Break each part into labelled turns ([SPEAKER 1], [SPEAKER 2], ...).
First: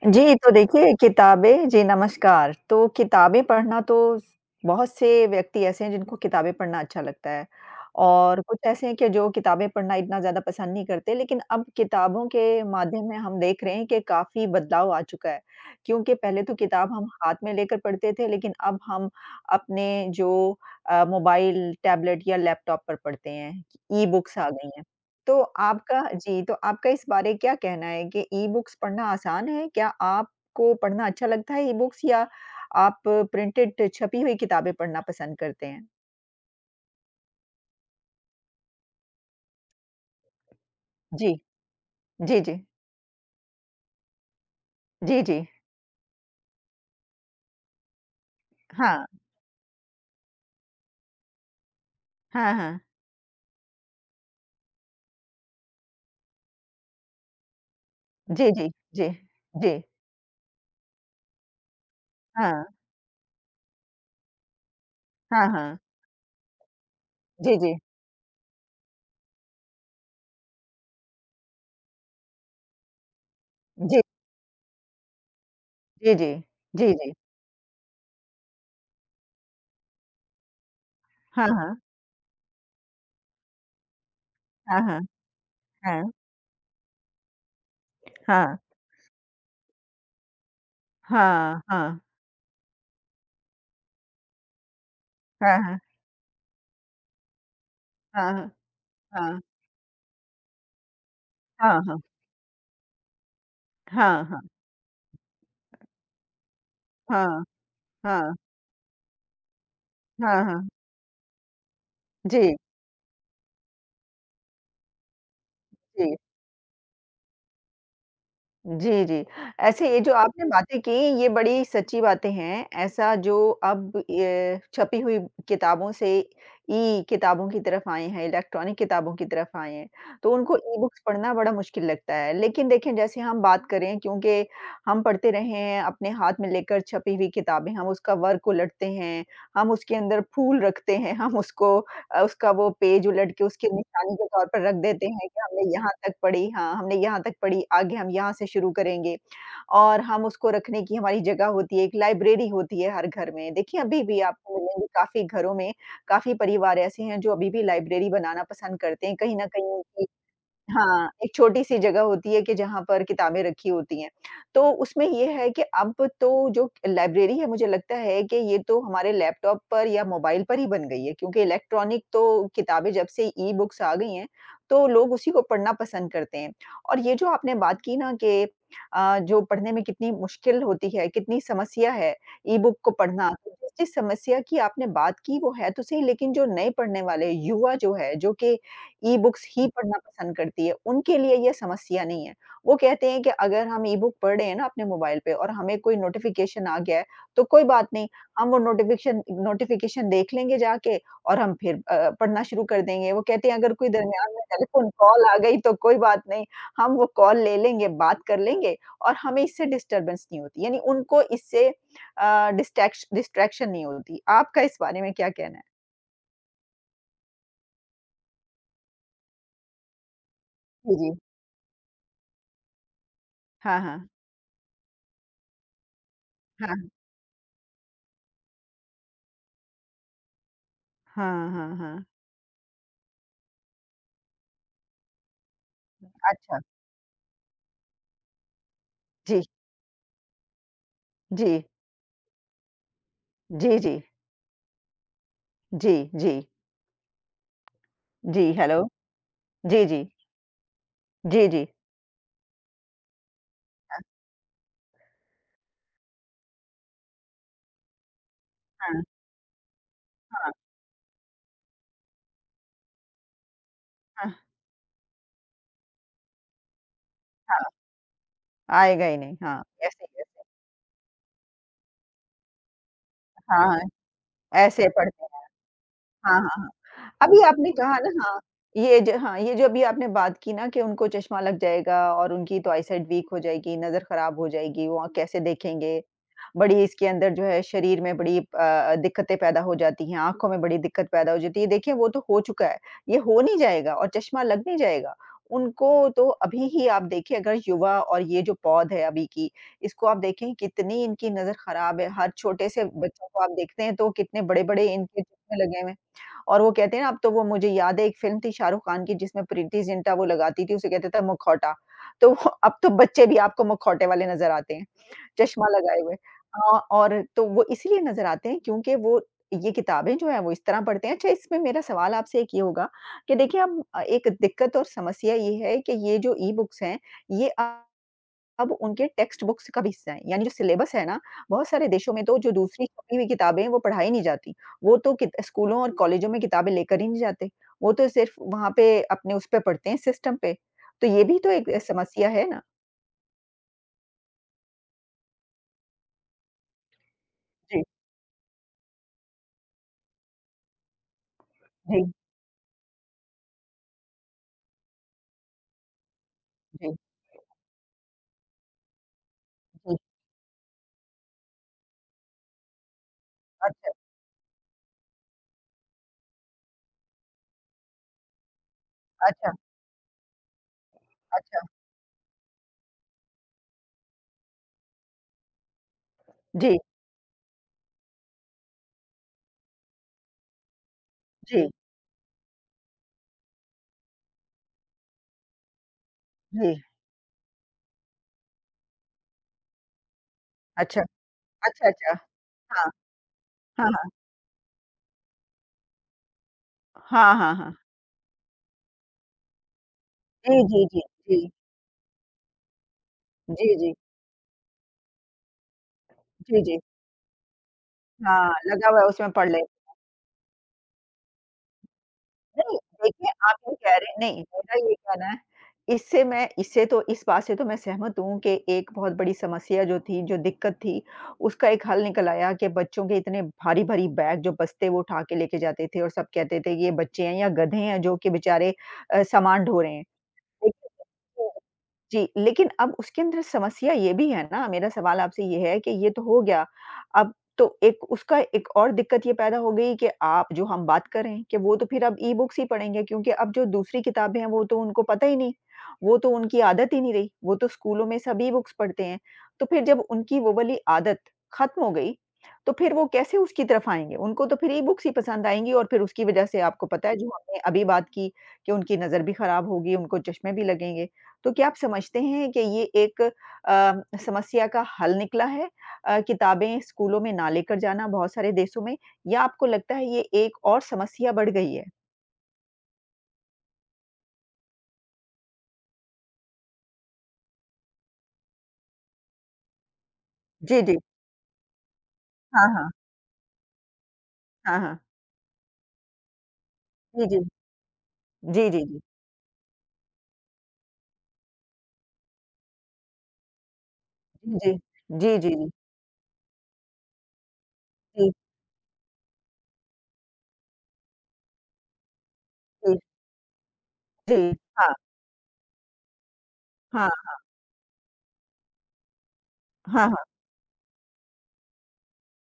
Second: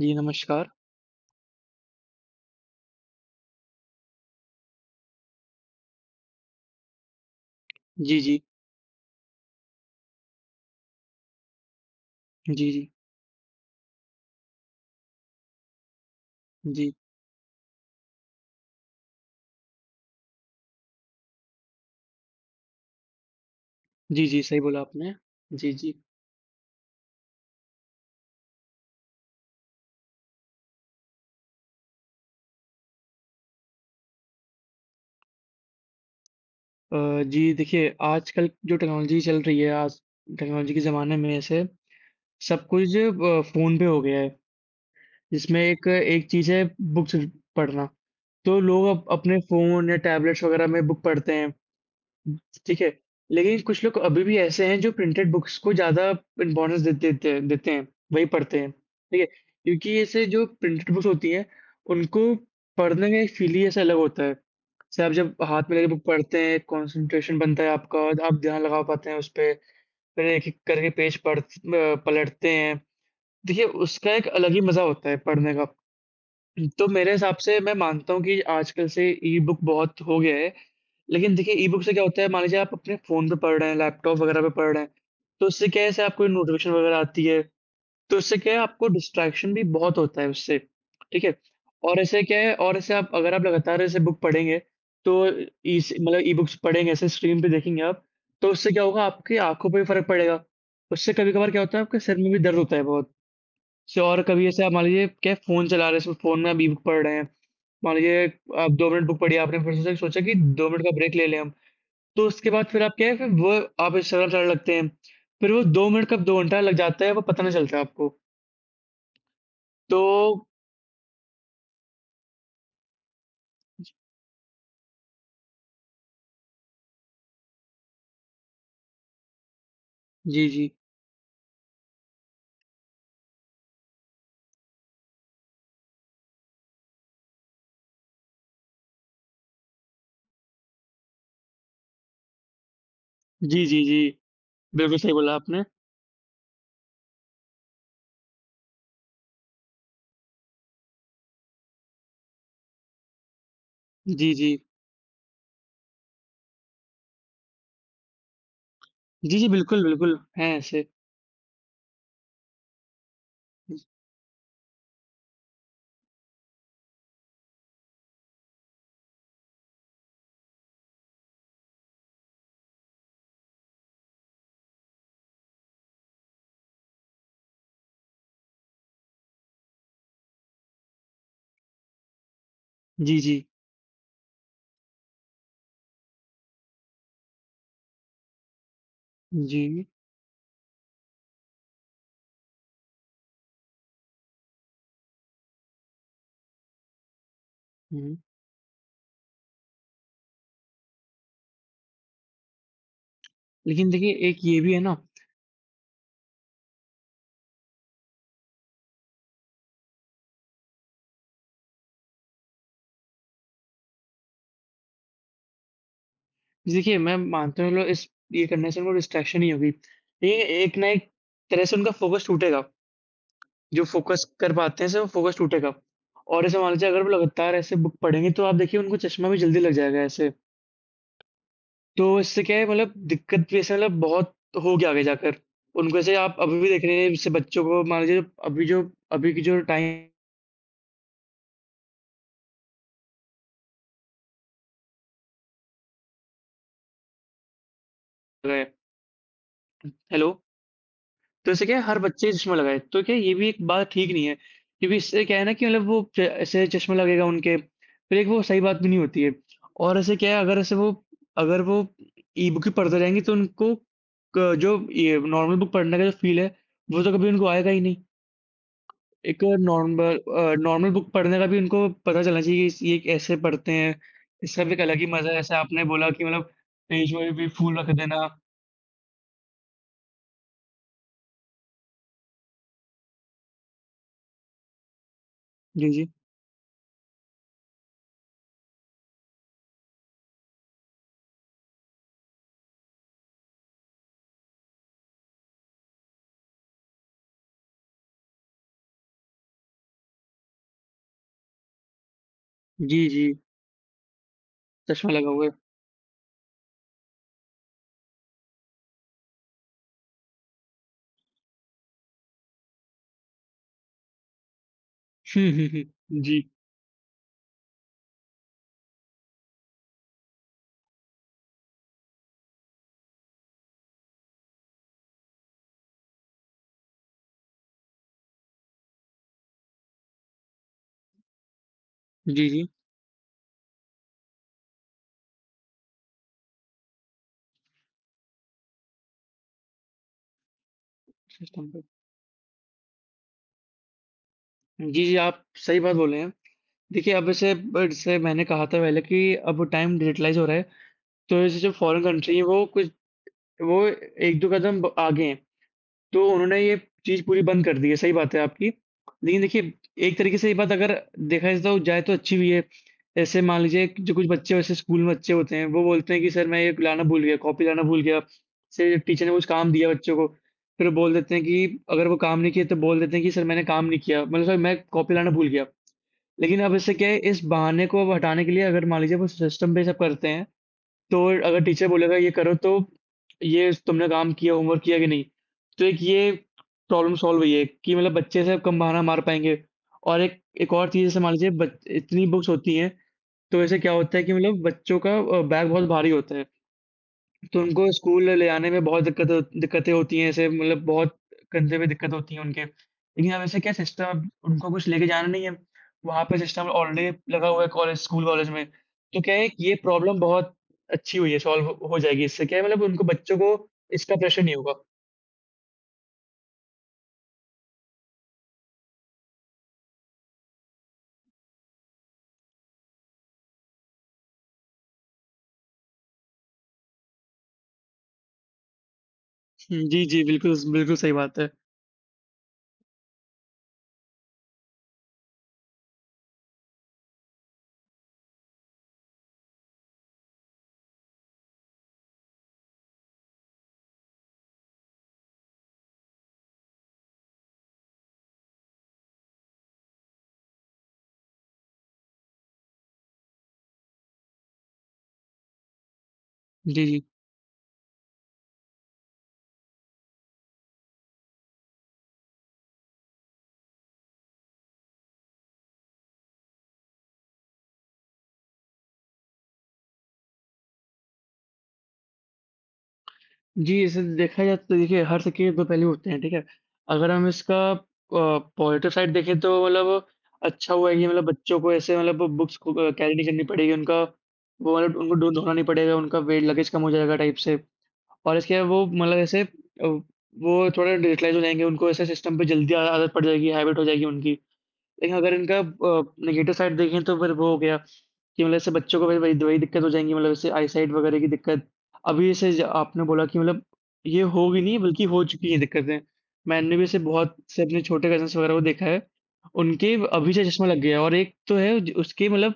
[SPEAKER 1] जी,
[SPEAKER 2] जी, तो
[SPEAKER 1] नमस्कार।
[SPEAKER 2] देखिए नमस्कार। तो किताबें पढ़ना तो स बहुत से व्यक्ति ऐसे हैं जिनको किताबें पढ़ना अच्छा लगता है
[SPEAKER 1] जी, जी।
[SPEAKER 2] और कुछ ऐसे हैं कि जो किताबें पढ़ना इतना ज़्यादा पसंद नहीं करते, लेकिन अब किताबों के
[SPEAKER 1] जी, जी।
[SPEAKER 2] माध्यम में हम देख रहे हैं कि काफ़ी बदलाव आ चुका है। क्योंकि पहले तो
[SPEAKER 1] जी।
[SPEAKER 2] किताब हम हाथ में लेकर पढ़ते थे, लेकिन अब हम अपने जो मोबाइल, टैबलेट या लैपटॉप पर पढ़ते हैं।
[SPEAKER 1] जी,
[SPEAKER 2] ई-बुक्स
[SPEAKER 1] जी,
[SPEAKER 2] आ
[SPEAKER 1] सही
[SPEAKER 2] गई
[SPEAKER 1] बोला
[SPEAKER 2] हैं।
[SPEAKER 1] आपने। जी, जी।
[SPEAKER 2] तो आपका इस बारे क्या कहना है कि ई-बुक्स पढ़ना आसान है? क्या आपको पढ़ना अच्छा लगता है ई-बुक्स या आप प्रिंटेड छपी हुई किताबें पढ़ना पसंद करते हैं?
[SPEAKER 1] जी देखिए, आजकल जो टेक्नोलॉजी चल रही है आज टेक्नोलॉजी के ज़माने में
[SPEAKER 2] जी,
[SPEAKER 1] ऐसे
[SPEAKER 2] जी, जी।
[SPEAKER 1] सब कुछ फ़ोन पे हो गया है।
[SPEAKER 2] जी, जी।
[SPEAKER 1] जिसमें एक एक चीज़ है बुक्स पढ़ना। तो लोग अब
[SPEAKER 2] हाँ।
[SPEAKER 1] अपने फ़ोन या टैबलेट्स वग़ैरह में बुक पढ़ते हैं।
[SPEAKER 2] हाँ,
[SPEAKER 1] ठीक
[SPEAKER 2] हाँ।
[SPEAKER 1] है, लेकिन कुछ लोग अभी भी ऐसे हैं जो प्रिंटेड बुक्स को ज़्यादा इम्पोर्टेंस दे देते हैं, वही
[SPEAKER 2] जी,
[SPEAKER 1] पढ़ते
[SPEAKER 2] जी,
[SPEAKER 1] हैं,
[SPEAKER 2] जी,
[SPEAKER 1] ठीक है?
[SPEAKER 2] जी।
[SPEAKER 1] क्योंकि ऐसे जो प्रिंटेड बुक्स होती हैं, उनको
[SPEAKER 2] हाँ।
[SPEAKER 1] पढ़ने का एक फ़ील ही ऐसा अलग होता है। जैसे आप जब
[SPEAKER 2] हाँ,
[SPEAKER 1] हाथ में
[SPEAKER 2] हाँ।
[SPEAKER 1] लेके बुक पढ़ते हैं, कॉन्सन्ट्रेशन
[SPEAKER 2] जी,
[SPEAKER 1] बनता है
[SPEAKER 2] जी।
[SPEAKER 1] आपका, और आप ध्यान लगा पाते हैं उसपे, फिर एक-एक करके पेज पलटते हैं। देखिए,
[SPEAKER 2] जी,
[SPEAKER 1] उसका एक अलग ही मज़ा होता है पढ़ने का।
[SPEAKER 2] जी, जी।
[SPEAKER 1] तो
[SPEAKER 2] जी,
[SPEAKER 1] मेरे
[SPEAKER 2] जी।
[SPEAKER 1] हिसाब से मैं मानता हूँ कि आजकल से ई-बुक बहुत हो गया है। लेकिन
[SPEAKER 2] हाँ,
[SPEAKER 1] देखिए
[SPEAKER 2] हाँ।
[SPEAKER 1] ई-बुक से क्या होता है मान लीजिए आप अपने फ़ोन पे पढ़ रहे हैं, लैपटॉप वगैरह पे पढ़
[SPEAKER 2] हाँ,
[SPEAKER 1] रहे हैं,
[SPEAKER 2] हाँ।
[SPEAKER 1] तो उससे क्या है जैसे
[SPEAKER 2] हाँ,
[SPEAKER 1] आपको नोटिफ़िकेशन वगैरह आती है, तो उससे क्या
[SPEAKER 2] हाँ।
[SPEAKER 1] है आपको डिस्ट्रैक्शन भी बहुत होता है उससे, ठीक है? और
[SPEAKER 2] हाँ,
[SPEAKER 1] ऐसे क्या है और ऐसे आप अगर आप लगातार ऐसे बुक पढ़ेंगे, तो
[SPEAKER 2] हाँ।
[SPEAKER 1] इस मतलब ई-बुक्स पढ़ेंगे ऐसे स्क्रीन पे देखेंगे आप,
[SPEAKER 2] हाँ,
[SPEAKER 1] तो
[SPEAKER 2] हाँ।
[SPEAKER 1] उससे क्या होगा आपकी
[SPEAKER 2] हाँ,
[SPEAKER 1] आँखों पे भी फ़र्क पड़ेगा। उससे कभी-कभार क्या
[SPEAKER 2] हाँ।
[SPEAKER 1] होता
[SPEAKER 2] हाँ,
[SPEAKER 1] है
[SPEAKER 2] हाँ।
[SPEAKER 1] आपके सिर में भी दर्द होता है बहुत। से और
[SPEAKER 2] हाँ, हाँ।
[SPEAKER 1] कभी ऐसे आप मान लीजिए क्या है फ़ोन चला रहे हैं, फ़ोन में आप ई-बुक पढ़ रहे हैं
[SPEAKER 2] हाँ,
[SPEAKER 1] मान लीजिए
[SPEAKER 2] हाँ।
[SPEAKER 1] आप 2 मिनट बुक पढ़ी आपने, फिर से सोचा कि
[SPEAKER 2] हाँ, हाँ।
[SPEAKER 1] 2 मिनट का ब्रेक ले लें हम। तो उसके
[SPEAKER 2] जी,
[SPEAKER 1] बाद फिर आप क्या है, फिर वो आप इंस्टाग्राम चलाने लगते हैं। फिर वो 2 मिनट
[SPEAKER 2] जी।
[SPEAKER 1] कब 2 घंटा लग जाता है, वो पता नहीं चलता आपको।
[SPEAKER 2] जी, जी। ऐसे ये
[SPEAKER 1] तो
[SPEAKER 2] जो आपने बातें की, ये बड़ी सच्ची बातें हैं। ऐसा जो अब ये छपी हुई किताबों से ई-किताबों की तरफ आए हैं, इलेक्ट्रॉनिक किताबों की तरफ आए हैं, तो
[SPEAKER 1] जी,
[SPEAKER 2] उनको
[SPEAKER 1] जी।
[SPEAKER 2] ई-बुक्स पढ़ना बड़ा मुश्किल लगता है। लेकिन देखिए, जैसे हम बात करें क्योंकि हम पढ़ते रहे हैं, अपने हाथ में लेकर छपी हुई किताबें, हम उसका वर्क उलटते हैं, हम उसके अंदर फूल रखते हैं, हम उसको उसका वो पेज उलट के
[SPEAKER 1] जी,
[SPEAKER 2] उसकी
[SPEAKER 1] जी, जी।
[SPEAKER 2] निशानी के तौर पर रख
[SPEAKER 1] बिल्कुल
[SPEAKER 2] देते
[SPEAKER 1] सही
[SPEAKER 2] हैं
[SPEAKER 1] बोला
[SPEAKER 2] कि
[SPEAKER 1] आपने।
[SPEAKER 2] हमने यहाँ तक पढ़ी हाँ, हमने यहाँ तक पढ़ी, आगे हम यहाँ से शुरू करेंगे। और हम उसको रखने की हमारी जगह होती है, एक लाइब्रेरी होती है हर घर में। देखिए अभी भी
[SPEAKER 1] जी, जी।
[SPEAKER 2] आपको मिलेंगे काफ़ी घरों में, काफ़ी परिवार ऐसे हैं जो अभी भी लाइब्रेरी बनाना पसंद करते हैं। कहीं
[SPEAKER 1] जी,
[SPEAKER 2] न
[SPEAKER 1] जी,
[SPEAKER 2] कहीं
[SPEAKER 1] बिल्कुल,
[SPEAKER 2] उनकी
[SPEAKER 1] बिल्कुल, हैं ऐसे।
[SPEAKER 2] हाँ, एक छोटी-सी जगह होती है कि जहाँ पर किताबें रखी होती हैं। तो उसमें ये है कि अब तो जो लाइब्रेरी है मुझे लगता है कि ये तो हमारे लैपटॉप पर या मोबाइल पर ही बन गई है क्योंकि इलेक्ट्रॉनिक तो किताबें जब से ई-बुक्स आ गई हैं, तो लोग उसी को पढ़ना पसंद करते हैं। और ये जो आपने बात की ना कि जो पढ़ने में कितनी मुश्किल होती है, कितनी समस्या है ई-बुक को
[SPEAKER 1] जी,
[SPEAKER 2] पढ़ना।
[SPEAKER 1] जी।
[SPEAKER 2] तो जिस-जिस समस्या की आपने बात की वो है तो सही लेकिन जो नए पढ़ने वाले युवा जो है, जो कि ई-बुक्स ही
[SPEAKER 1] जी।
[SPEAKER 2] पढ़ना पसंद करती है, उनके लिए ये समस्या नहीं है। वो कहते हैं कि अगर हम ई-बुक पढ़ रहे हैं ना अपने मोबाइल पे और हमें कोई नोटिफ़िकेशन आ गया है, तो कोई बात नहीं,
[SPEAKER 1] हुँ।
[SPEAKER 2] हम वो नोटिफ़िकेशन नोटिफ़िकेशन देख लेंगे जाके और हम फिर पढ़ना शुरू कर देंगे। वो कहते हैं अगर कोई
[SPEAKER 1] लेकिन देखिए
[SPEAKER 2] दरमियान
[SPEAKER 1] एक
[SPEAKER 2] में
[SPEAKER 1] ये भी है
[SPEAKER 2] टेलीफ़ोन
[SPEAKER 1] ना,
[SPEAKER 2] कॉल आ गई तो कोई बात नहीं, हम वो कॉल ले लेंगे, बात कर लेंगे और हमें इससे डिस्टर्बेंस नहीं होती। यानी उनको इससे डिस्ट्रैक्शन नहीं होती। आपका इस बारे में क्या कहना है?
[SPEAKER 1] देखिए मैं मानता हूँ लो इस ये करने से उनको डिस्ट्रैक्शन ही होगी। ये एक ना
[SPEAKER 2] जी,
[SPEAKER 1] एक
[SPEAKER 2] जी।
[SPEAKER 1] तरह से उनका फ़ोकस टूटेगा।
[SPEAKER 2] हाँ,
[SPEAKER 1] जो
[SPEAKER 2] हाँ।
[SPEAKER 1] फ़ोकस कर पाते हैं ऐसे वो फ़ोकस टूटेगा। और ऐसे मान लीजिए
[SPEAKER 2] हाँ।
[SPEAKER 1] अगर वो लगातार ऐसे बुक पढ़ेंगे तो आप देखिए उनको चश्मा भी जल्दी लग जाएगा ऐसे।
[SPEAKER 2] हाँ, हाँ, हाँ।
[SPEAKER 1] तो इससे क्या है मतलब दिक्कत भी ऐसे मतलब बहुत होगी आगे जाकर। उनको ऐसे आप
[SPEAKER 2] अच्छा,
[SPEAKER 1] अभी भी देख रहे हैं जैसे बच्चों को मान लीजिए अभी जो अभी की
[SPEAKER 2] जी,
[SPEAKER 1] जो टाइम
[SPEAKER 2] जी, जी, जी, जी, जी, जी,
[SPEAKER 1] है
[SPEAKER 2] हेलो। जी, जी,
[SPEAKER 1] हेलो?
[SPEAKER 2] जी,
[SPEAKER 1] तो ऐसे
[SPEAKER 2] जी।
[SPEAKER 1] क्या है हर बच्चे चश्मा लगाए, तो क्या है, ये भी एक बात
[SPEAKER 2] अ,
[SPEAKER 1] ठीक नहीं है, क्योंकि इससे क्या है ना कि मतलब वो च ऐसे चश्मा लगेगा उनके, फिर एक वो सही बात भी नहीं
[SPEAKER 2] हाँ,
[SPEAKER 1] होती है। और ऐसे क्या है
[SPEAKER 2] हाँ,
[SPEAKER 1] अगर ऐसे वो अगर वो ई-बुक ही पढ़ते रहेंगे तो उनको
[SPEAKER 2] हाँ,
[SPEAKER 1] क जो ये नॉर्मल बुक पढ़ने का जो फ़ील है, वो तो कभी उनको
[SPEAKER 2] हाँ,
[SPEAKER 1] आएगा ही नहीं।
[SPEAKER 2] आएगा ही नहीं।
[SPEAKER 1] एक
[SPEAKER 2] हाँ, ऐसे
[SPEAKER 1] नॉर्मल
[SPEAKER 2] ही ऐसे
[SPEAKER 1] नॉर्मल बुक पढ़ने का भी उनको पता चलना चाहिए कि इस ये कैसे
[SPEAKER 2] हाँ,
[SPEAKER 1] पढ़ते
[SPEAKER 2] हाँ,
[SPEAKER 1] हैं, इसका भी एक
[SPEAKER 2] ऐसे
[SPEAKER 1] अलग ही
[SPEAKER 2] पढ़ते
[SPEAKER 1] मज़ा
[SPEAKER 2] हैं।
[SPEAKER 1] है। जैसे आपने बोला कि
[SPEAKER 2] हाँ,
[SPEAKER 1] मतलब
[SPEAKER 2] हाँ, हाँ।
[SPEAKER 1] पेज में
[SPEAKER 2] अभी
[SPEAKER 1] भी
[SPEAKER 2] आपने
[SPEAKER 1] फूल रख
[SPEAKER 2] कहा ना
[SPEAKER 1] देना।
[SPEAKER 2] हाँ, ये जो अभी आपने बात की ना कि उनको चश्मा लग जाएगा और उनकी तो आईसाइट वीक हो जाएगी, नज़र खराब हो जाएगी, वो कैसे
[SPEAKER 1] जी,
[SPEAKER 2] देखेंगे?
[SPEAKER 1] जी।
[SPEAKER 2] बड़ी इसके अंदर जो है शरीर में बड़ी दिक्कतें पैदा हो जाती हैं, आँखों में बड़ी दिक्कत पैदा हो जाती है। देखिए वो तो हो चुका है, ये हो नहीं जाएगा और चश्मा लग नहीं जाएगा। उनको तो अभी ही आप देखिए अगर युवा और ये जो पौध है अभी की, इसको आप देखें कितनी इनकी नज़र ख़राब है। हर छोटे से
[SPEAKER 1] जी, जी,
[SPEAKER 2] बच्चों को आप देखते हैं तो कितने बड़े-बड़े
[SPEAKER 1] चश्मा
[SPEAKER 2] इनके
[SPEAKER 1] लगा हुआ है।
[SPEAKER 2] चश्मे लगे हुए हैं और वो कहते हैं ना अब तो वो मुझे याद है एक फ़िल्म थी शाहरुख खान की जिसमें प्रीति जिंटा वो लगाती थी, उसे कहते थे मुखौटा। तो वो- अब तो बच्चे भी आपको मुखौटे वाले नज़र आते हैं।
[SPEAKER 1] हुँ,
[SPEAKER 2] चश्मा
[SPEAKER 1] हुँ,
[SPEAKER 2] लगाए हुए।
[SPEAKER 1] हुँ। जी।
[SPEAKER 2] हाँ, और तो वो इसलिए नज़र आते हैं क्योंकि वो ये किताबें जो हैं वो इस तरह पढ़ते हैं। अच्छा इसमें मेरा सवाल आपसे एक ये होगा कि देखिए अब एक दिक्कत और समस्या ये है कि ये जो ई-बुक्स हैं, ये अ- अब उनके टेक्स्ट बुक्स का भी हिस्सा हैं। यानी जो सिलेबस है ना, बहुत सारे देशों में तो
[SPEAKER 1] जी,
[SPEAKER 2] जो
[SPEAKER 1] जी।
[SPEAKER 2] दूसरी छपी हुई किताबें हैं वो पढ़ाई नहीं जाती। वो तो कित स्कूलों और कॉलेजों में किताबें लेकर ही नहीं जाते। वो तो सिर्फ़ वहाँ पे अपने उस पे पढ़ते हैं सिस्टम पे। तो ये भी तो एक
[SPEAKER 1] सिस्टम पे
[SPEAKER 2] समस्या है ना?
[SPEAKER 1] जी, जी, आप सही बात बोले हैं। देखिए, अब जैसे
[SPEAKER 2] जी,
[SPEAKER 1] ब जैसे मैंने कहा था पहले कि अब टाइम डिजिटलाइज़ हो रहा है, तो जैसे जो फ़ॉरेन
[SPEAKER 2] जी,
[SPEAKER 1] कंट्री है, वो कुछ वो 1-2 कदम ब आगे हैं। तो उन्होंने ये
[SPEAKER 2] जी,
[SPEAKER 1] चीज़ पूरी बंद कर दी है, सही बात है आपकी। लेकिन देखिए,
[SPEAKER 2] जी।
[SPEAKER 1] एक तरीके से ये बात अगर देखा जाए तो अच्छी भी है। ऐसे मान लीजिए
[SPEAKER 2] अच्छा,
[SPEAKER 1] कि जो कुछ बच्चे वैसे स्कूल में बच्चे होते हैं, वो बोलते हैं कि सर मैं ये लाना भूल गया, कॉपी लाना भूल गया। से टीचर ने कुछ
[SPEAKER 2] अच्छा,
[SPEAKER 1] काम दिया बच्चों को, फिर वो बोल देते हैं
[SPEAKER 2] अच्छा।
[SPEAKER 1] कि अगर वो काम नहीं किए तो बोल देते हैं कि सर मैंने काम नहीं किया, मतलब सर मैं कॉपी लाना भूल गया। लेकिन अब
[SPEAKER 2] जी,
[SPEAKER 1] इससे क्या है, इस बहाने को अब हटाने के लिए अगर मान लीजिए वो सिस्टम पे ये सब करते हैं तो अगर
[SPEAKER 2] जी,
[SPEAKER 1] टीचर बोलेगा ये करो तो ये तुमने काम किया, होमवर्क किया कि नहीं? तो एक ये
[SPEAKER 2] जी।
[SPEAKER 1] प्रॉब्लम सॉल्व हुई है कि मतलब बच्चे से कम बहाना मार पाएँगे। और एक एक और
[SPEAKER 2] अच्छा,
[SPEAKER 1] चीज़ जैसे मान लीजिए बच
[SPEAKER 2] अच्छा, अच्छा।
[SPEAKER 1] इतनी बुक्स होती
[SPEAKER 2] हाँ,
[SPEAKER 1] हैं, तो ऐसे
[SPEAKER 2] हाँ,
[SPEAKER 1] क्या
[SPEAKER 2] हाँ।
[SPEAKER 1] होता है कि मतलब बच्चों का बैग बहुत भारी होता है।
[SPEAKER 2] हाँ, हाँ,
[SPEAKER 1] तो
[SPEAKER 2] हाँ।
[SPEAKER 1] उनको स्कूल ले आने में बहुत दिक्कतें होती हैं, ऐसे
[SPEAKER 2] जी,
[SPEAKER 1] मतलब
[SPEAKER 2] जी, जी,
[SPEAKER 1] बहुत
[SPEAKER 2] जी।
[SPEAKER 1] कंधे पे दिक्कत होती है उनके। लेकिन अब ऐसे क्या
[SPEAKER 2] जी, जी,
[SPEAKER 1] सिस्टम अब उनको कुछ लेके जाना नहीं है, वहाँ पे
[SPEAKER 2] जी,
[SPEAKER 1] सिस्टम
[SPEAKER 2] जी।
[SPEAKER 1] ऑलरेडी लगा हुआ है कॉलेज स्कूल कॉलेज
[SPEAKER 2] हाँ,
[SPEAKER 1] में।
[SPEAKER 2] लगा हुआ है
[SPEAKER 1] तो
[SPEAKER 2] उसमें
[SPEAKER 1] क्या है
[SPEAKER 2] पढ़ ले।
[SPEAKER 1] कि ये प्रॉब्लम बहुत अच्छी हुई है, सॉल्व हो जाएगी इससे क्या है
[SPEAKER 2] नहीं,
[SPEAKER 1] मतलब उनको
[SPEAKER 2] देखिए
[SPEAKER 1] बच्चों को
[SPEAKER 2] आप ये कह रहे
[SPEAKER 1] इसका प्रेशर
[SPEAKER 2] नहीं,
[SPEAKER 1] नहीं
[SPEAKER 2] मेरा
[SPEAKER 1] होगा।
[SPEAKER 2] ये कहना है इससे तो इस बात से तो मैं सहमत हूँ कि एक बहुत बड़ी समस्या जो थी, जो दिक्कत थी, उसका एक हल निकल आया कि बच्चों के इतने भारी-भारी बैग जो बस्ते वो उठा के लेके जाते थे और सब कहते थे कि ये बच्चे हैं या गधे हैं जो कि बेचारे सामान
[SPEAKER 1] हुँ,
[SPEAKER 2] ढो रहे
[SPEAKER 1] जी,
[SPEAKER 2] हैं।
[SPEAKER 1] जी, बिल्कुल, बिल्कुल सही बात है।
[SPEAKER 2] जी, लेकिन अब उसके अंदर समस्या ये भी है ना, मेरा सवाल आपसे ये है कि ये तो हो गया, अब तो एक और दिक्कत ये पैदा हो गई कि आप जो हम बात कर रहे हैं कि वो तो फिर अब ई-बुक्स ही पढ़ेंगे क्योंकि अब जो दूसरी किताबें हैं वो तो उनको पता ही नहीं, वो तो उनकी आदत ही नहीं रही, वो तो स्कूलों में सब ई-बुक्स पढ़ते हैं। तो फिर जब उनकी वो वाली आदत खत्म हो गई, तो फिर वो कैसे उसकी तरफ आएँगे? उनको तो फिर ई-बुक्स ही पसंद आएँगी और फिर उसकी वजह से
[SPEAKER 1] जी,
[SPEAKER 2] आपको
[SPEAKER 1] जी।
[SPEAKER 2] पता है जो हमने अभी बात की कि उनकी नज़र भी खराब होगी, उनको चश्मे भी लगेंगे। तो क्या आप समझते हैं कि ये एक समस्या का हल निकला है किताबें स्कूलों में ना लेकर जाना बहुत सारे देशों में या आपको लगता है ये एक और समस्या बढ़ गई है?
[SPEAKER 1] जी, इसे देखा जाए तो देखिए हर सिक्के के 2 पहलू होते हैं, ठीक है? अगर हम इसका पॉज़िटिव साइड देखें तो मतलब अच्छा
[SPEAKER 2] जी,
[SPEAKER 1] हुआ है
[SPEAKER 2] जी।
[SPEAKER 1] कि मतलब बच्चों को ऐसे मतलब बुक्स
[SPEAKER 2] हाँ,
[SPEAKER 1] को
[SPEAKER 2] हाँ।
[SPEAKER 1] कैरी नहीं करनी पड़ेगी, उनका वो
[SPEAKER 2] हाँ,
[SPEAKER 1] मतलब
[SPEAKER 2] हाँ।
[SPEAKER 1] उनको ढो ढोना नहीं पड़ेगा, उनका वेट लगेज कम हो जाएगा
[SPEAKER 2] जी,
[SPEAKER 1] टाइप
[SPEAKER 2] जी।
[SPEAKER 1] से और इसके
[SPEAKER 2] जी,
[SPEAKER 1] अलावा
[SPEAKER 2] जी,
[SPEAKER 1] वो
[SPEAKER 2] जी।
[SPEAKER 1] मतलब ऐसे वो थोड़ा डिजिटलाइज़ हो जाएँगे, उनको ऐसे सिस्टम पे जल्दी आ आदत पड़ जाएगी, हैबिट हो जाएगी उनकी।
[SPEAKER 2] जी,
[SPEAKER 1] लेकिन अगर
[SPEAKER 2] जी, जी,
[SPEAKER 1] इनका
[SPEAKER 2] जी,
[SPEAKER 1] नेगेटिव साइड देखें तो फिर वो हो गया
[SPEAKER 2] जी,
[SPEAKER 1] कि मतलब ऐसे बच्चों को वही वही वही दिक्कत हो जाएँगी मतलब ऐसे आईसाइट वगैरह की दिक्कत। अभी जैसे ज
[SPEAKER 2] जी,
[SPEAKER 1] आपने बोला कि मतलब ये
[SPEAKER 2] जी।
[SPEAKER 1] हो भी नहीं
[SPEAKER 2] हाँ,
[SPEAKER 1] बल्कि हो चुकी है दिक्कतें। मैंने भी ऐसे बहुत से अपने छोटे कज़न्स वगैरह को देखा है, उनके
[SPEAKER 2] हाँ, हाँ,
[SPEAKER 1] अभी से चश्मा लग गया है और एक तो है ज उसके मतलब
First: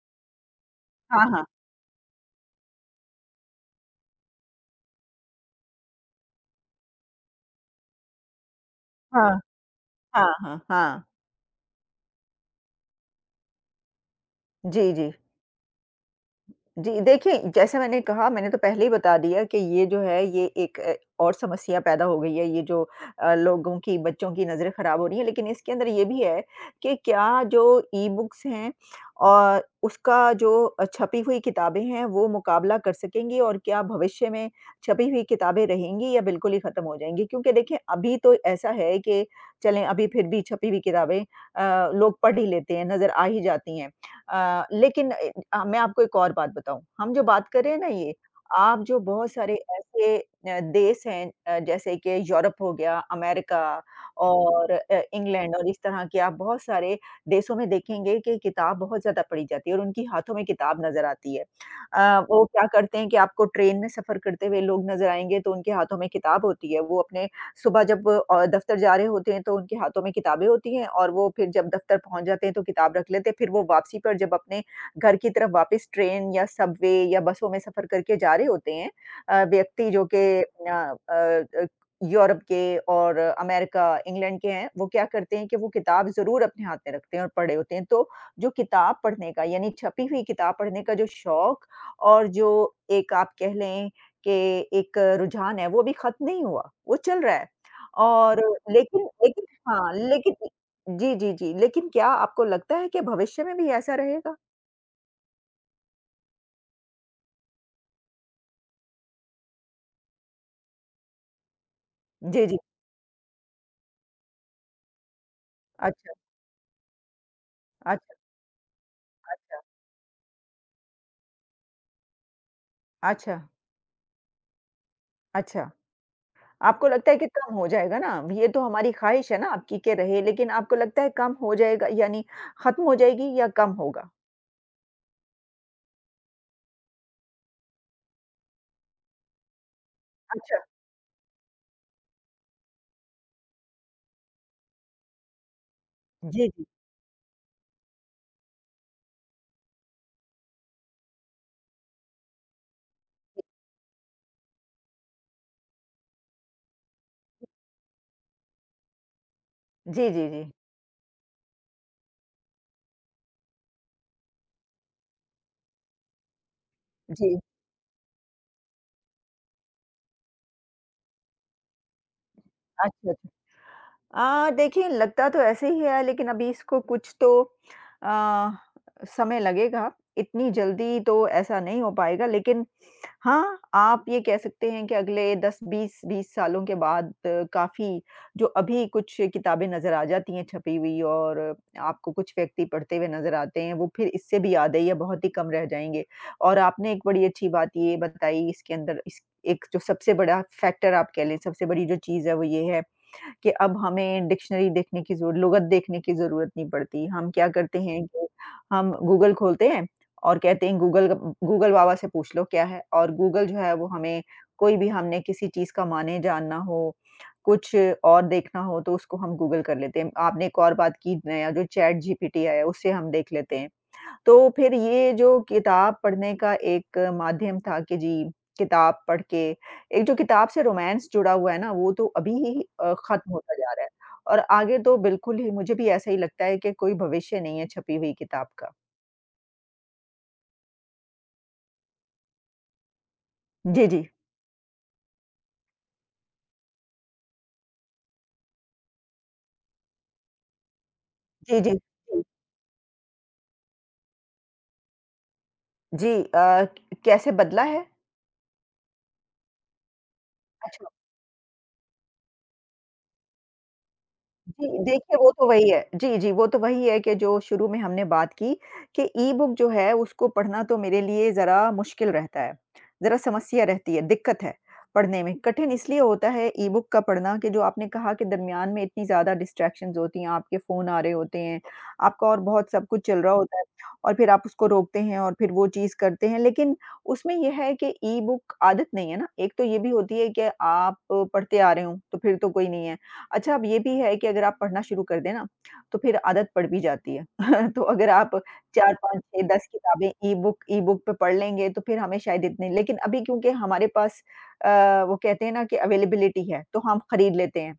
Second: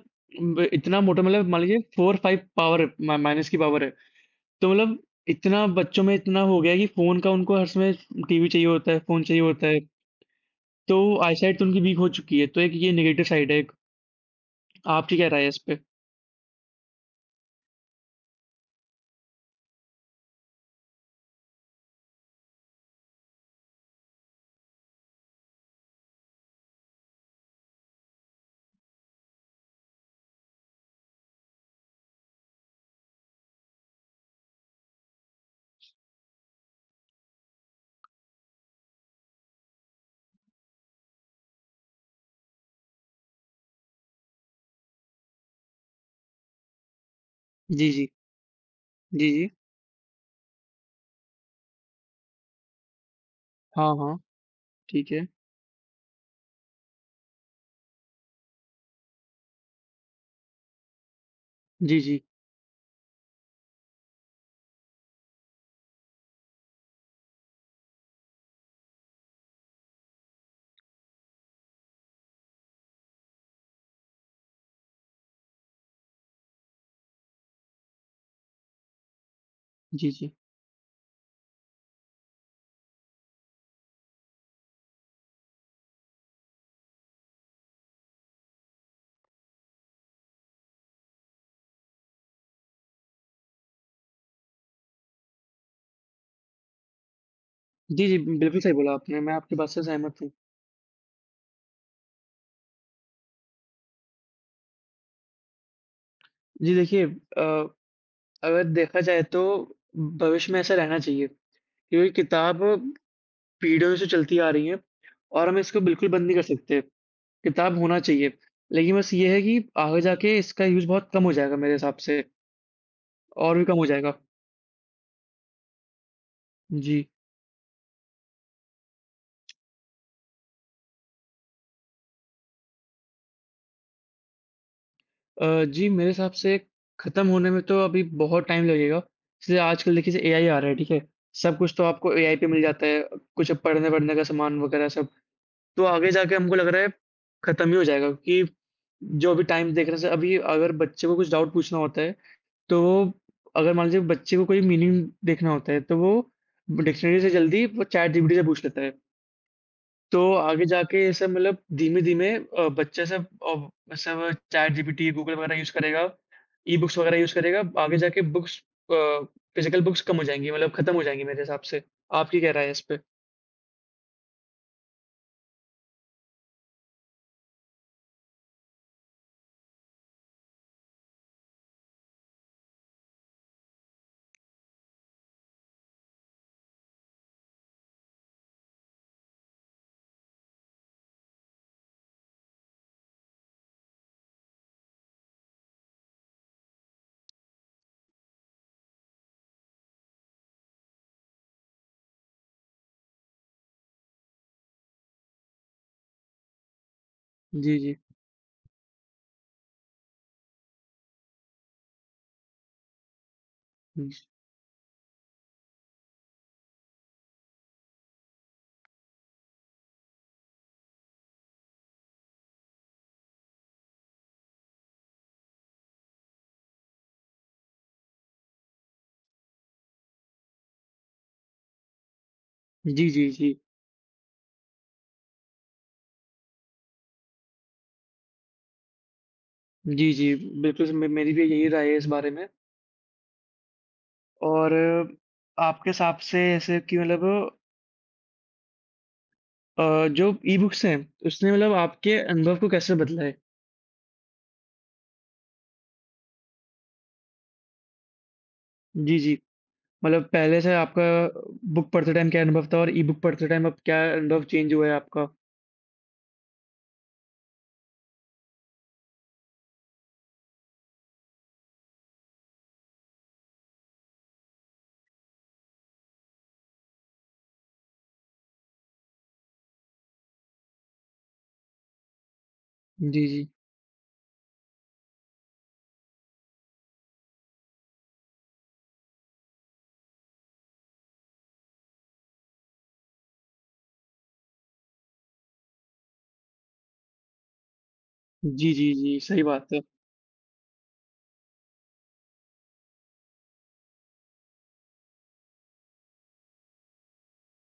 [SPEAKER 1] ब इतना
[SPEAKER 2] हाँ,
[SPEAKER 1] मोटा
[SPEAKER 2] हाँ, हाँ,
[SPEAKER 1] मतलब मान लीजिए 4-5 पावर है मा माइनस की पावर है। तो मतलब इतना बच्चों में इतना हो गया है कि फ़ोन का उनको हर समय टीवी चाहिए होता है, फ़ोन
[SPEAKER 2] हाँ,
[SPEAKER 1] चाहिए होता है,
[SPEAKER 2] हाँ, हाँ,
[SPEAKER 1] तो
[SPEAKER 2] हाँ।
[SPEAKER 1] आईसाइट तो उनकी वीक हो चुकी है। तो एक ये नेगेटिव साइड है एक।
[SPEAKER 2] जी, जी।
[SPEAKER 1] आपकी क्या राय है इस पे?
[SPEAKER 2] जी, देखिए जैसे मैंने कहा मैंने तो पहले ही बता दिया कि ये जो है ये एक और समस्या पैदा हो गई है, ये जो लोगों की बच्चों की नज़रें ख़राब हो रही हैं। लेकिन इसके अंदर ये भी है कि क्या जो ई-बुक्स हैं और उसका जो छपी हुई किताबें हैं वो मुकाबला कर सकेंगी और क्या भविष्य में छपी हुई किताबें रहेंगी या बिल्कुल ही ख़त्म हो जाएँगी? क्योंकि देखिए अभी तो ऐसा है कि चलें अभी फिर भी छपी हुई किताबें लोग पढ़ ही लेते हैं, नज़र आ ही जाती हैं। लेकिन मैं आपको एक और बात बताऊँ, हम जो बात कर रहे हैं ना
[SPEAKER 1] जी, जी।
[SPEAKER 2] ये, आप जो
[SPEAKER 1] जी,
[SPEAKER 2] बहुत
[SPEAKER 1] जी।
[SPEAKER 2] सारे ऐसे देश हैं जैसे कि यूरोप हो गया, अमेरिका
[SPEAKER 1] हाँ, हाँ,
[SPEAKER 2] और
[SPEAKER 1] ठीक है।
[SPEAKER 2] इंग्लैंड और इस तरह के आप बहुत सारे देशों में देखेंगे कि किताब बहुत ज़्यादा पढ़ी जाती है और उनकी हाथों में किताब नज़र आती है।
[SPEAKER 1] जी, जी।
[SPEAKER 2] वो क्या करते हैं कि आपको ट्रेन में सफ़र करते हुए लोग नज़र आएँगे तो उनके हाथों में किताब होती है। वो अपने सुबह जब दफ़्तर जा रहे होते हैं तो उनके हाथों में किताबें होती हैं और वो फिर जब दफ़्तर पहुँच जाते हैं तो किताब रख लेते हैं। फिर वो वापसी पर जब अपने घर की तरफ वापस ट्रेन या सबवे या बसों में सफ़र करके जा रहे होते हैं व्यक्ति जो
[SPEAKER 1] जी,
[SPEAKER 2] कि
[SPEAKER 1] जी।
[SPEAKER 2] अ अ, यूरोप के और अमेरिका, इंग्लैंड के हैं, वो क्या करते हैं कि वो किताब ज़रूर अपने हाथ में रखते हैं और पढ़े होते हैं। तो जो किताब पढ़ने का यानी छपी हुई किताब पढ़ने का जो शौक और जो एक आप कह लें कि एक रुझान है, वो अभी ख़त्म नहीं हुआ, वो चल रहा है।
[SPEAKER 1] जी, जी,
[SPEAKER 2] और
[SPEAKER 1] बिल्कुल सही बोला
[SPEAKER 2] लेकिन
[SPEAKER 1] आपने, मैं
[SPEAKER 2] लेकिन
[SPEAKER 1] आपकी बात से
[SPEAKER 2] हाँ,
[SPEAKER 1] सहमत हूँ।
[SPEAKER 2] लेकिन जी, जी, जी। लेकिन क्या आपको लगता है कि भविष्य में भी ऐसा रहेगा?
[SPEAKER 1] जी, देखिए अगर देखा जाए तो भविष्य में ऐसा रहना चाहिए क्योंकि
[SPEAKER 2] जी, जी।
[SPEAKER 1] किताब पीढ़ियों से चलती आ रही है और हम इसको बिल्कुल
[SPEAKER 2] अच्छा,
[SPEAKER 1] बंद नहीं कर सकते। किताब होना
[SPEAKER 2] अच्छा,
[SPEAKER 1] चाहिए, लेकिन बस ये है
[SPEAKER 2] अच्छा,
[SPEAKER 1] कि आगे जाके इसका यूज़ बहुत कम हो जाएगा मेरे हिसाब से
[SPEAKER 2] अच्छा,
[SPEAKER 1] और भी कम हो जाएगा।
[SPEAKER 2] अच्छा। आपको
[SPEAKER 1] जी।
[SPEAKER 2] लगता है कि कम हो जाएगा ना? ये तो हमारी ख़्वाहिश है ना आपकी के रहे, लेकिन आपको लगता है कम हो जाएगा यानी ख़त्म हो जाएगी या कम होगा?
[SPEAKER 1] जी, मेरे हिसाब से खत्म होने में तो अभी बहुत टाइम लगेगा। जैसे आजकल देखिए जैसे एआई आ
[SPEAKER 2] अच्छा।
[SPEAKER 1] रहा है, ठीक है? सब कुछ तो आपको एआई पे मिल जाता है, कुछ पढ़ने-वढ़ने का सामान वगैरह सब। तो आगे जाके
[SPEAKER 2] जी,
[SPEAKER 1] हमको
[SPEAKER 2] जी।
[SPEAKER 1] लग रहा है खत्म ही हो जाएगा क्योंकि जो अभी टाइम देख रहे हैं अभी अगर बच्चे को कुछ डाउट पूछना होता है, तो वो अगर मान लीजिए बच्चे को कोई मीनिंग देखना होता है, तो वो डिक्शनरी से जल्दी वो चैट जीपीटी से पूछ लेता है।
[SPEAKER 2] जी,
[SPEAKER 1] तो
[SPEAKER 2] जी, जी।
[SPEAKER 1] आगे जाके ऐसे मतलब धीमे-धीमे बच्चे सब अब सब चैट जीपीटी, गूगल वगैरह यूज़ करेगा, ई-बुक्स वगैरह यूज़
[SPEAKER 2] जी।
[SPEAKER 1] करेगा, आगे जाके बुक्स अ, फिजिकल बुक्स कम हो जाएँगी, मतलब खत्म हो जाएँगी मेरे हिसाब से। आपकी क्या राय है इस पे?
[SPEAKER 2] अच्छा, अच्छा। देखिए लगता तो ऐसे ही है लेकिन अभी इसको कुछ तो अ, समय लगेगा। इतनी जल्दी तो ऐसा नहीं हो पाएगा लेकिन हाँ, आप ये कह सकते हैं कि अगले 10-20 20 सालों के बाद काफ़ी जो अभी कुछ किताबें नज़र आ जाती हैं छपी हुई और आपको कुछ व्यक्ति पढ़ते हुए नज़र आते हैं, वो फिर इससे भी यादें या बहुत ही कम रह जाएँगे। और आपने एक बड़ी अच्छी बात ये बताई इसके अंदर इस एक जो सबसे बड़ा फैक्टर आप कह लें, सबसे बड़ी जो चीज़ है वो ये है कि अब हमें डिक्शनरी देखने की ज़रू लुग़त देखने की ज़रूरत नहीं पड़ती। हम क्या
[SPEAKER 1] जी,
[SPEAKER 2] करते
[SPEAKER 1] जी।
[SPEAKER 2] हैं कि हम गूगल खोलते हैं और कहते हैं गूगल गूगल बाबा से पूछ लो क्या है और गूगल जो है वो हमें
[SPEAKER 1] जी,
[SPEAKER 2] कोई भी हमने किसी चीज़ का माने जानना हो, कुछ और देखना हो तो उसको हम गूगल कर लेते हैं। आपने एक और बात की नया जो चैट जीपीटी आया है उससे हम देख लेते हैं। तो फिर ये जो किताब पढ़ने का एक माध्यम था कि जी, किताब पढ़ के एक जो किताब से रोमांस जुड़ा हुआ है ना, वो तो अभी ही
[SPEAKER 1] जी,
[SPEAKER 2] खत्म होता
[SPEAKER 1] जी।
[SPEAKER 2] जा रहा है और आगे तो बिल्कुल ही मुझे भी ऐसा ही लगता है कि कोई भविष्य नहीं है छपी हुई किताब का।
[SPEAKER 1] जी, जी, जी। बिल्कुल मे मेरी भी यही राय है इस बारे में
[SPEAKER 2] जी, जी।
[SPEAKER 1] और आपके हिसाब से ऐसे कि मतलब जो ई-बुक्स हैं, उसने
[SPEAKER 2] जी, जी।
[SPEAKER 1] मतलब आपके
[SPEAKER 2] जी,
[SPEAKER 1] अनुभव को कैसे बदला है?
[SPEAKER 2] जी कैसे बदला है?
[SPEAKER 1] जी, जी। मतलब पहले से
[SPEAKER 2] अच्छा।
[SPEAKER 1] आपका बुक पढ़ते टाइम क्या अनुभव था और ई-बुक पढ़ते टाइम अब क्या अनुभव
[SPEAKER 2] जी,
[SPEAKER 1] चेंज हुआ है
[SPEAKER 2] देखिए
[SPEAKER 1] आपका?
[SPEAKER 2] वो तो वही है। जी, जी, वो तो वही है कि जो शुरू में हमने बात की कि ई-बुक जो है उसको पढ़ना तो मेरे लिए ज़रा मुश्किल रहता है, ज़रा समस्या रहती है, दिक्कत है पढ़ने में। कठिन इसलिए होता है ई-बुक का पढ़ना कि जो आपने कहा कि दरमियान में इतनी ज़्यादा डिस्ट्रैक्शंस होती हैं, आपके फ़ोन आ रहे होते हैं, आपका और बहुत सब कुछ चल
[SPEAKER 1] जी,
[SPEAKER 2] रहा
[SPEAKER 1] जी।
[SPEAKER 2] होता है और फिर आप उसको रोकते हैं और फिर वो चीज़ करते हैं। लेकिन उसमें ये है कि ई-बुक आदत नहीं है ना, एक तो ये भी होती है कि आप पढ़ते आ रहे हो, तो फिर तो कोई नहीं है। अच्छा, अब ये भी है कि अगर आप पढ़ना शुरू कर दें ना, तो फिर आदत पड़ भी जाती है। तो अगर आप
[SPEAKER 1] जी, जी,
[SPEAKER 2] 4,
[SPEAKER 1] जी,
[SPEAKER 2] 5,
[SPEAKER 1] सही
[SPEAKER 2] 6, 10
[SPEAKER 1] बात है।
[SPEAKER 2] किताबें ई-बुक पे पढ़ लेंगे, तो फिर हमें शायद इतने लेकिन अभी क्योंकि हमारे पास अ, वो कहते हैं ना कि अवेलेबिलिटी है, तो हम खरीद लेते हैं।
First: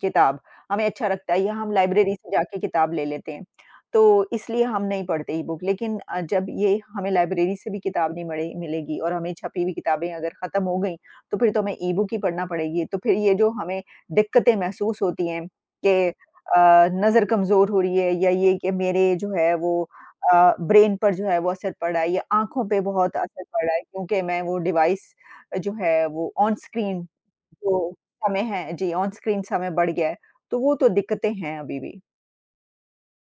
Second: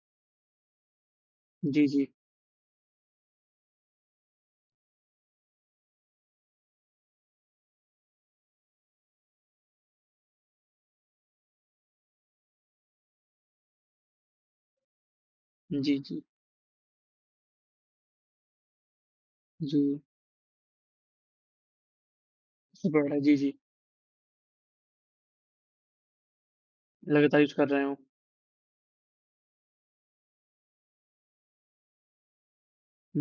[SPEAKER 2] किताब, हमें अच्छा लगता है या हम
[SPEAKER 1] जी, जी।
[SPEAKER 2] लाइब्रेरी से जाके किताब ले लेते हैं, तो इसलिए हम नहीं पढ़ते ई-बुक लेकिन जब ये हमें लाइब्रेरी से भी किताब नहीं मड़े मिलेगी और हमें छपी हुई किताबें अगर ख़त्म हो गई, तो फिर तो हमें ई-बुक ही पढ़ना पड़ेगी, तो फिर ये जो हमें दिक्कतें महसूस होती हैं
[SPEAKER 1] जी,
[SPEAKER 2] कि
[SPEAKER 1] जी।
[SPEAKER 2] नज़र कमज़ोर हो रही है या ये कि मेरे जो है वो
[SPEAKER 1] जी,
[SPEAKER 2] ब्रेन पर जो है वो असर पड़ रहा है या आँखों पे
[SPEAKER 1] सबसे
[SPEAKER 2] बहुत
[SPEAKER 1] बड़ा जी,
[SPEAKER 2] असर
[SPEAKER 1] जी।
[SPEAKER 2] पड़ रहा है क्योंकि मैं वो डिवाइस जो है वो ऑन स्क्रीन
[SPEAKER 1] लगातार यूज़ कर
[SPEAKER 2] जो
[SPEAKER 1] रहे हो।
[SPEAKER 2] समय है जी, ऑन स्क्रीन समय बढ़ गया है, तो वो तो दिक्कतें हैं अभी भी।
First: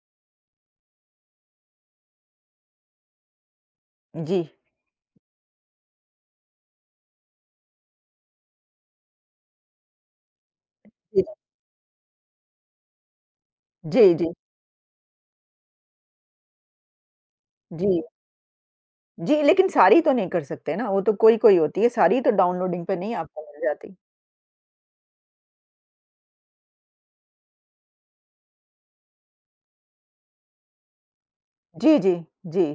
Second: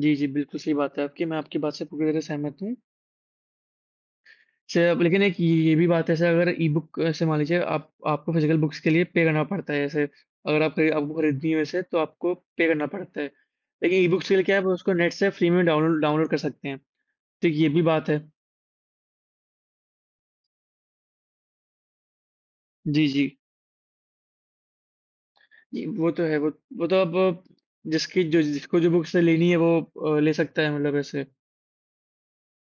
[SPEAKER 1] जी, जी, बिल्कुल सही बात है आपकी। मैं आपकी बात से पूरी तरह सहमत हूँ।
[SPEAKER 2] जी,
[SPEAKER 1] से अब लेकिन एक ये भी बात है जैसे अगर ई-बुक से मान लीजिए आप आपको फिजिकल बुक्स के लिए पे करना पड़ता है जैसे अगर आप आपको
[SPEAKER 2] जी,
[SPEAKER 1] खरीदनी है वैसे तो आपको पे करना पड़ता है। लेकिन
[SPEAKER 2] जी, जी,
[SPEAKER 1] ई-बुक्स के लिए क्या है आप उसको नेट से फ्री में डाउनलोड डाउनलोड कर सकते हैं। तो ये भी
[SPEAKER 2] जी,
[SPEAKER 1] बात है।
[SPEAKER 2] जी, लेकिन सारी तो नहीं कर सकते ना, वो तो कोई-कोई होती है, सारी तो डाउनलोडिंग पे
[SPEAKER 1] जी,
[SPEAKER 2] नहीं
[SPEAKER 1] जी।
[SPEAKER 2] आपको मिल जाती।
[SPEAKER 1] जी, वो तो है, वो तो अब जिसकी जो जिसको जो बुक्स लेनी है वो ले सकता है मतलब ऐसे।
[SPEAKER 2] जी, जी, जी,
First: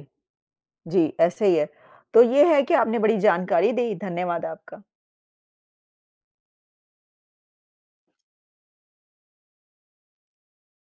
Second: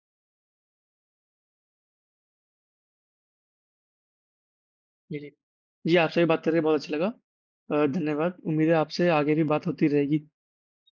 [SPEAKER 2] जी, ऐसे ही है। तो ये है कि आपने बड़ी जानकारी दी, धन्यवाद आपका।
[SPEAKER 1] जी, जी। जी, आपसे भी बात करके बहुत अच्छा लगा। धन्यवाद। उम्मीद है आपसे आगे भी बात होती रहेगी।